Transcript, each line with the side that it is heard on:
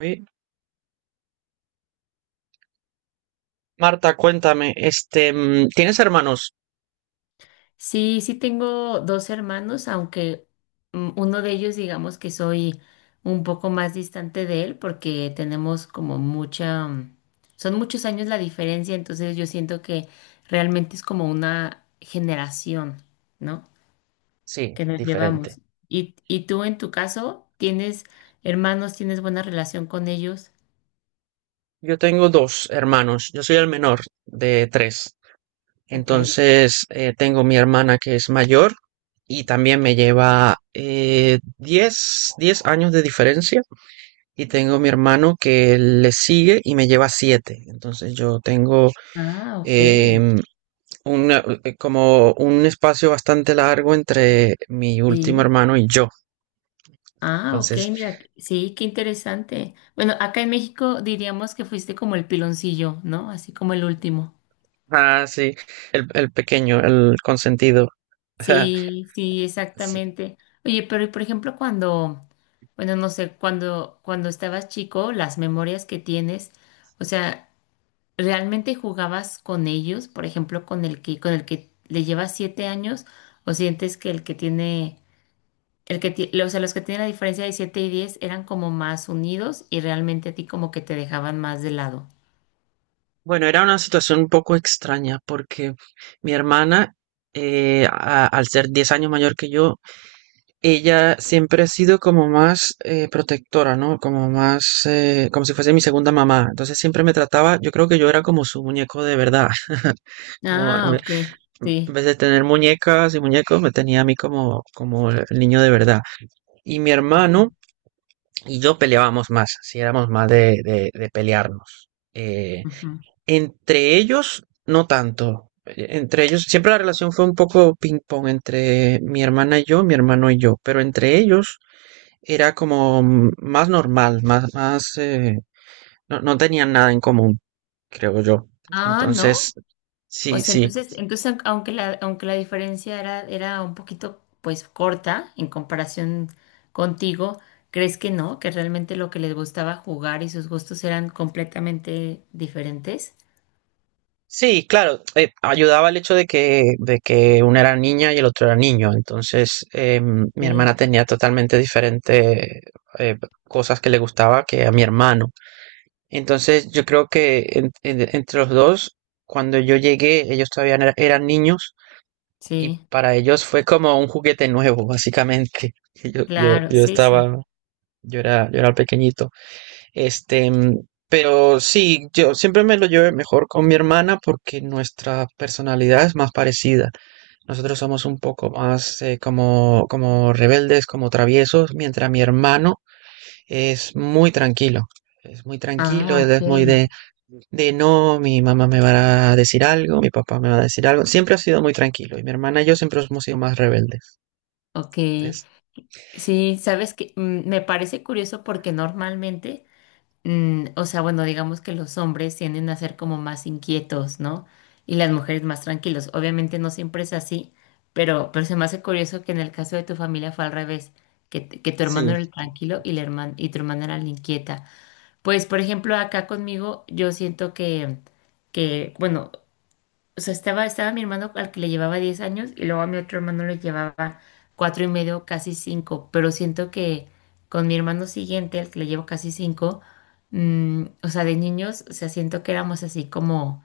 right: Oye, Marta, cuéntame, este, ¿tienes hermanos?
left: Sí, sí tengo dos hermanos, aunque uno de ellos digamos que soy un poco más distante de él porque tenemos como son muchos años la diferencia, entonces yo siento que realmente es como una generación, ¿no?
right: Sí,
left: Que nos
right: diferente.
left: llevamos. ¿Y tú en tu caso tienes hermanos, ¿tienes buena relación con ellos?
right: Yo tengo dos hermanos, yo soy el menor de tres.
left: Ok.
right: Entonces, tengo mi hermana que es mayor y también me lleva 10 10 años de diferencia. Y tengo mi hermano que le sigue y me lleva 7. Entonces, yo tengo
left: Ah, ok.
right: em, como un espacio bastante largo entre mi último
left: Sí.
right: hermano y yo.
left: Ah, ok,
right: Entonces,
left: mira, sí, qué interesante. Bueno, acá en México diríamos que fuiste como el piloncillo, ¿no? Así como el último.
right: ah, sí, el pequeño, el consentido.
left: Sí, sí,
right: Sí.
left: exactamente. Oye, pero y por ejemplo, cuando, bueno, no sé, cuando estabas chico, las memorias que tienes, o sea, ¿realmente jugabas con ellos? Por ejemplo, con el que le llevas 7 años, o sientes que el que tiene El que, ti- los que tienen la diferencia de 7 y 10 eran como más unidos y realmente a ti como que te dejaban más de lado.
right: Bueno, era una situación un poco extraña porque mi hermana, al ser 10 años mayor que yo, ella siempre ha sido como más protectora, ¿no? Como más, como si fuese mi segunda mamá. Entonces siempre me trataba, yo creo que yo era como su muñeco de verdad. Como,
left: Ah, ok,
right: en
left: sí.
right: vez de tener muñecas y muñecos, me tenía a mí como, como el niño de verdad. Y mi
left: Ujú,
right: hermano y yo peleábamos más, si éramos más de pelearnos. Eh,
left: ujú.
right: Entre ellos, no tanto. Entre ellos, siempre la relación fue un poco ping-pong entre mi hermana y yo, mi hermano y yo, pero entre ellos era como más normal, más, no, no tenían nada en común, creo yo.
left: Ah,
right: Entonces,
left: ¿no? O
right: sí,
left: sea,
right: sí.
left: entonces, entonces aun- aunque la diferencia era, era un poquito pues corta en comparación contigo, ¿crees que no? Que realmente lo que les gustaba jugar y sus gustos eran completamente diferentes.
right: Sí, claro, ayudaba el hecho de que una era niña y el otro era niño. Entonces, mi hermana
left: Sí,
right: tenía totalmente diferentes cosas que le gustaba que a mi hermano. Entonces yo creo que entre los dos, cuando yo llegué, ellos todavía no eran niños y
left: sí,
right: para ellos fue como un juguete nuevo, básicamente. Y Yo, yo,
left: claro,
right: yo
left: sí, sí.
right: estaba, yo era pequeñito. Este, mm, pero sí, yo siempre me lo llevé mejor con mi hermana porque nuestra personalidad es más parecida. Nosotros somos un poco más como, como rebeldes, como traviesos, mientras mi hermano es muy tranquilo, es muy tranquilo,
left: Ah,
right: él
left: ok,
right: es muy de no, mi mamá me va a decir algo, mi papá me va a decir algo. Siempre ha sido muy tranquilo y mi hermana y yo siempre hemos sido más rebeldes,
left: ok.
right: ¿ves?
left: Sí, sabes que me parece curioso porque normalmente, o sea, bueno, digamos que los hombres tienden a ser como más inquietos, ¿no? Y las mujeres más tranquilos. Obviamente no siempre es así, pero se me hace curioso que en el caso de tu familia fue al revés, que, t- que tu hermano
right: Sí,
left: era el
right: sí.
left: tranquilo y, la herman- y tu hermana era la inquieta. Pues, por ejemplo, acá conmigo yo siento que, bueno, o sea, estaba mi hermano al que le llevaba 10 años y luego a mi otro hermano le llevaba cuatro y medio, casi cinco, pero siento que con mi hermano siguiente, al que le llevo casi cinco, o sea, de niños, o sea, siento que éramos así como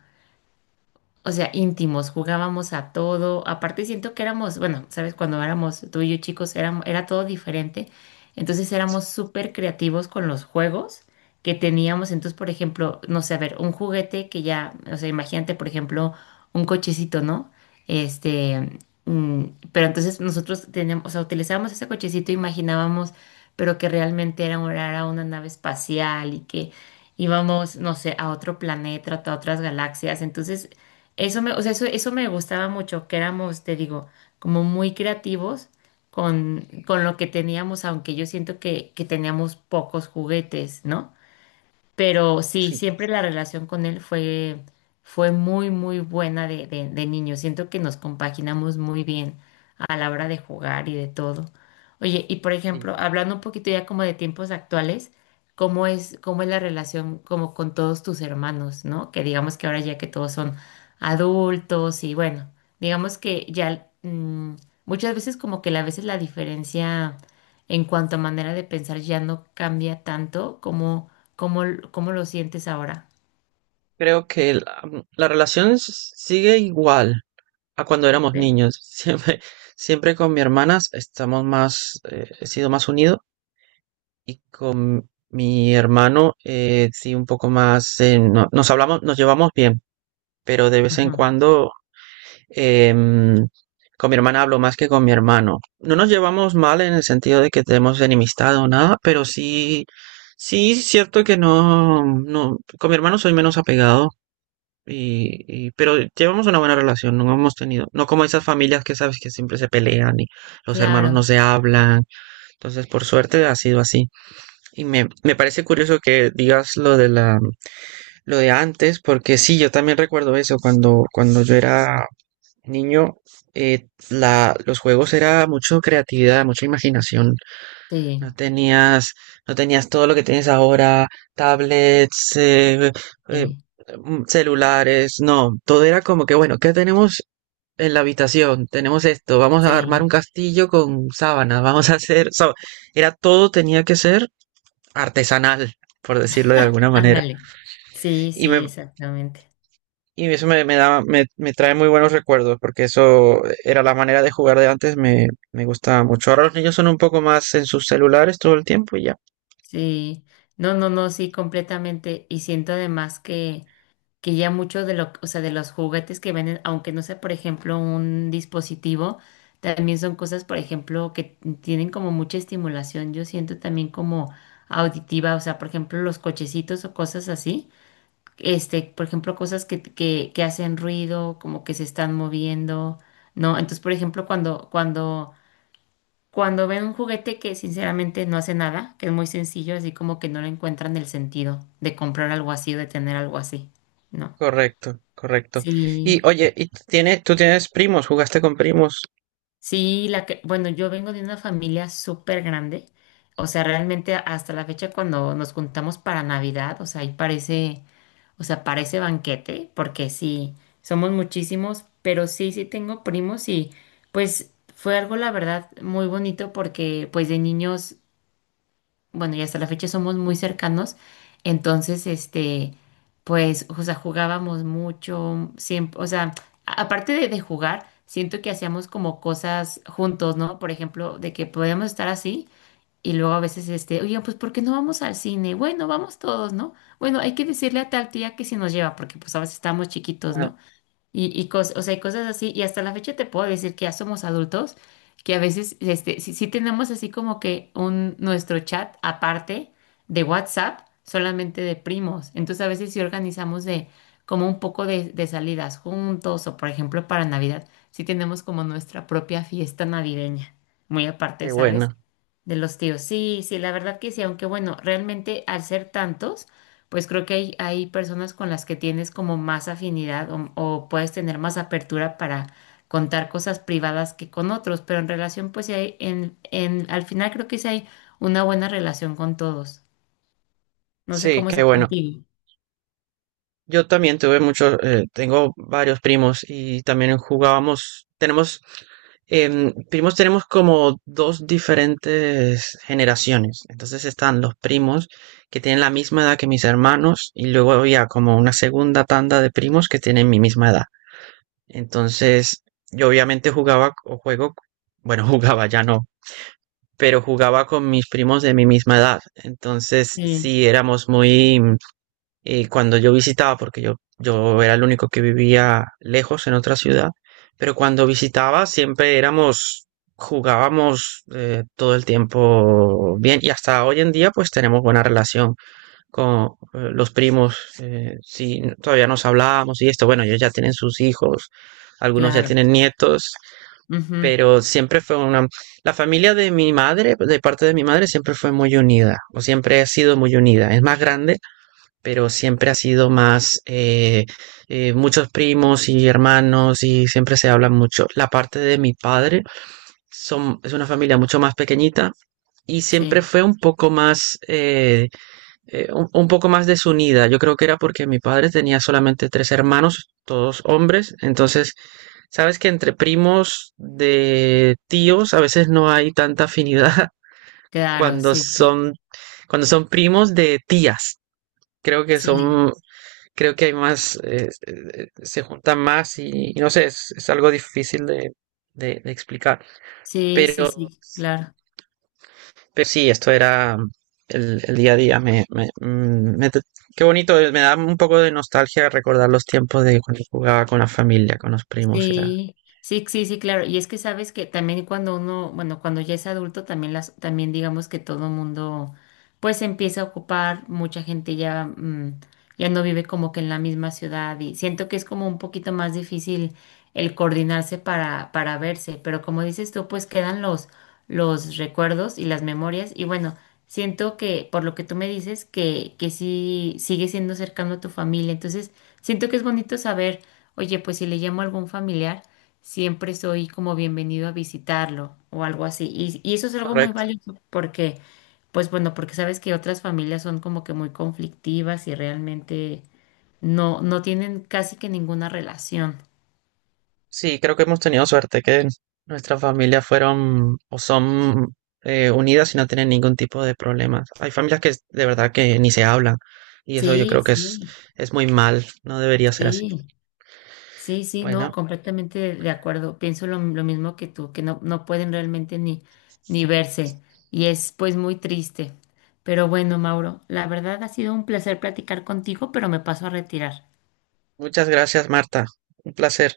left: o sea, íntimos, jugábamos a todo. Aparte siento que éramos, bueno, sabes, cuando éramos tú y yo chicos, era todo diferente. Entonces éramos súper creativos con los juegos que teníamos. Entonces, por ejemplo, no sé, a ver, un juguete que ya, o sea, imagínate, por ejemplo, un cochecito, ¿no? Este, mm, pero entonces nosotros teníamos, o sea, utilizábamos ese cochecito, imaginábamos, pero que realmente era, era una nave espacial y que íbamos, no sé, a otro planeta, a otras galaxias. Entonces, eso me, o sea, eso me gustaba mucho, que éramos, te digo, como muy creativos con lo que teníamos, aunque yo siento que teníamos pocos juguetes, ¿no? Pero sí,
right: Sí.
left: siempre la relación con él fue, fue muy, muy buena de niño. Siento que nos compaginamos muy bien a la hora de jugar y de todo. Oye, y por ejemplo, hablando un poquito ya como de tiempos actuales, ¿cómo es la relación como con todos tus hermanos, ¿no? Que digamos que ahora ya que todos son adultos y bueno, digamos que ya muchas veces como que a veces la diferencia en cuanto a manera de pensar ya no cambia tanto como, como lo sientes ahora.
right: Creo que la relación sigue igual a cuando éramos
left: ¿Ok?
right: niños. Siempre, siempre con mi hermana estamos más, he sido más unido y con mi hermano sí un poco más, nos hablamos, nos llevamos bien, pero de vez en
left: Ajá.
right: cuando. Em, con mi hermana hablo más que con mi hermano. No nos llevamos mal en el sentido de que tenemos enemistad o nada, pero sí, sí, es cierto que no, no, con mi hermano soy menos apegado. Pero llevamos una buena relación, no hemos tenido, no como esas familias que sabes que siempre se pelean y los hermanos
left: Claro,
right: no se hablan, entonces por suerte ha sido así. Me parece curioso que digas lo de antes, porque sí, yo también recuerdo eso cuando yo era niño, los juegos era mucho creatividad, mucha imaginación. No
left: sí,
right: tenías, no tenías todo lo que tienes ahora, tablets, eh,
left: sí,
right: celulares, no. Todo era como que, bueno, ¿qué tenemos en la habitación? Tenemos esto, vamos a armar un
left: sí,
right: castillo con sábanas, vamos a hacer, era todo tenía que ser artesanal, por decirlo de alguna manera.
left: ándale. Sí,
right: Y me,
left: sí, exactamente.
right: Y eso me da, me trae muy buenos recuerdos, porque eso era la manera de jugar de antes, me gustaba mucho. Ahora los niños son un poco más en sus celulares todo el tiempo y ya.
left: Sí, no, no, no, sí, completamente. Y siento además que ya mucho de lo, o sea, de los juguetes que venden, aunque no sea, por ejemplo, un dispositivo, también son cosas, por ejemplo, que tienen como mucha estimulación. Yo siento también como auditiva, o sea, por ejemplo, los cochecitos o cosas así. Este, por ejemplo, cosas que hacen ruido, como que se están moviendo, ¿no? Entonces, por ejemplo, cuando, cuando, cuando ven un juguete que sinceramente no hace nada, que es muy sencillo, así como que no le encuentran el sentido de comprar algo así o de tener algo así, ¿no?
right: Correcto, correcto. Y
left: Sí,
right: oye, ¿y tú tienes primos? ¿Jugaste con primos?
left: sí, bueno, yo vengo de una familia súper grande, o sea, realmente hasta la fecha cuando nos juntamos para Navidad, o sea, ahí parece, o sea, parece banquete, porque sí, somos muchísimos, pero sí, sí tengo primos y pues fue algo, la verdad, muy bonito porque pues de niños bueno, y hasta la fecha somos muy cercanos, entonces, este, pues, o sea, jugábamos mucho, siempre, o sea, a- aparte de jugar, siento que hacíamos como cosas juntos, ¿no? Por ejemplo, de que podíamos estar así y luego a veces, este, oye, pues, ¿por qué no vamos al cine? Bueno, vamos todos, ¿no? Bueno, hay que decirle a tal tía que si nos lleva, porque pues a veces estábamos chiquitos,
right: Ah,
left: ¿no? Y cos- o sea, y cosas así, y hasta la fecha te puedo decir que ya somos adultos, que a veces este, sí, sí tenemos así como que un, nuestro chat aparte de WhatsApp, solamente de primos. Entonces a veces sí organizamos de como un poco de salidas juntos, o por ejemplo para Navidad, sí tenemos como nuestra propia fiesta navideña, muy aparte,
right: qué
left: ¿sabes?
right: bueno.
left: De los tíos, sí, sí, la verdad que sí, aunque bueno, realmente al ser tantos, pues creo que hay personas con las que tienes como más afinidad o puedes tener más apertura para contar cosas privadas que con otros, pero en relación, pues sí hay, al final creo que sí hay una buena relación con todos. No sé
right: Sí,
left: cómo
right: qué
left: sea
right: bueno.
left: contigo.
right: Yo también tengo varios primos y también jugábamos, primos tenemos como dos diferentes generaciones. Entonces están los primos que tienen la misma edad que mis hermanos y luego había como una segunda tanda de primos que tienen mi misma edad. Entonces yo obviamente jugaba o juego, bueno, jugaba ya no, pero jugaba con mis primos de mi misma edad. Entonces
left: Sí,
right: sí éramos muy cuando yo visitaba, porque yo era el único que vivía lejos en otra ciudad, pero cuando visitaba siempre éramos, jugábamos todo el tiempo bien y hasta hoy en día pues tenemos buena relación con los primos, sí, todavía nos hablábamos y esto, bueno, ellos ya tienen sus hijos, algunos ya
left: claro.
right: tienen nietos,
left: Ujú,
right: pero siempre fue una... La familia de mi madre, de parte de mi madre, siempre fue muy unida, o siempre ha sido muy unida, es más grande pero siempre ha sido más muchos primos y hermanos y siempre se habla mucho. La parte de mi padre es una familia mucho más pequeñita y siempre
left: sí,
right: fue un poco más desunida. Yo creo que era porque mi padre tenía solamente tres hermanos, todos hombres. Entonces, sabes que entre primos de tíos a veces no hay tanta afinidad
left: claro,
right: cuando
left: sí, sí,
right: son cuando son primos de tías, creo que
left: sí,
right: son creo que hay más, se juntan más y no sé, es algo difícil de explicar.
left: sí, sí,
right: Pero,
left: sí, claro.
right: pero sí, esto era el día a día. Me- mm, me Qué bonito, me da un poco de nostalgia recordar los tiempos de cuando jugaba con la familia, con los primos y la...
left: Sí, sí, sí, sí, claro. Y es que sabes que también cuando uno, bueno, cuando ya es adulto, también también digamos que todo el mundo, pues se empieza a ocupar, mucha gente ya, ya no vive como que en la misma ciudad y siento que es como un poquito más difícil el coordinarse para verse, pero como dices tú, pues quedan los recuerdos y las memorias. Y bueno, siento que por lo que tú me dices, que sí sigue siendo cercano a tu familia. Entonces, siento que es bonito saber, oye, pues si le llamo a algún familiar, siempre soy como bienvenido a visitarlo o algo así. Y eso es algo muy
right: Correcto.
left: valioso porque, pues bueno, porque sabes que otras familias son como que muy conflictivas y realmente no, no tienen casi que ninguna relación.
right: Sí, creo que hemos tenido suerte que nuestras familias fueron o son unidas y no tienen ningún tipo de problemas. Hay familias que de verdad que ni se hablan y eso yo
left: Sí,
right: creo que es,
left: sí,
right: es muy mal, no debería ser así.
left: sí. Sí, sí, no,
right: Bueno,
left: completamente de acuerdo. Pienso lo mismo que tú, que no, no pueden realmente ni, ni verse y es pues muy triste. Pero bueno, Mauro, la verdad ha sido un placer platicar contigo, pero me paso a retirar.
right: muchas gracias, Marta. Un placer.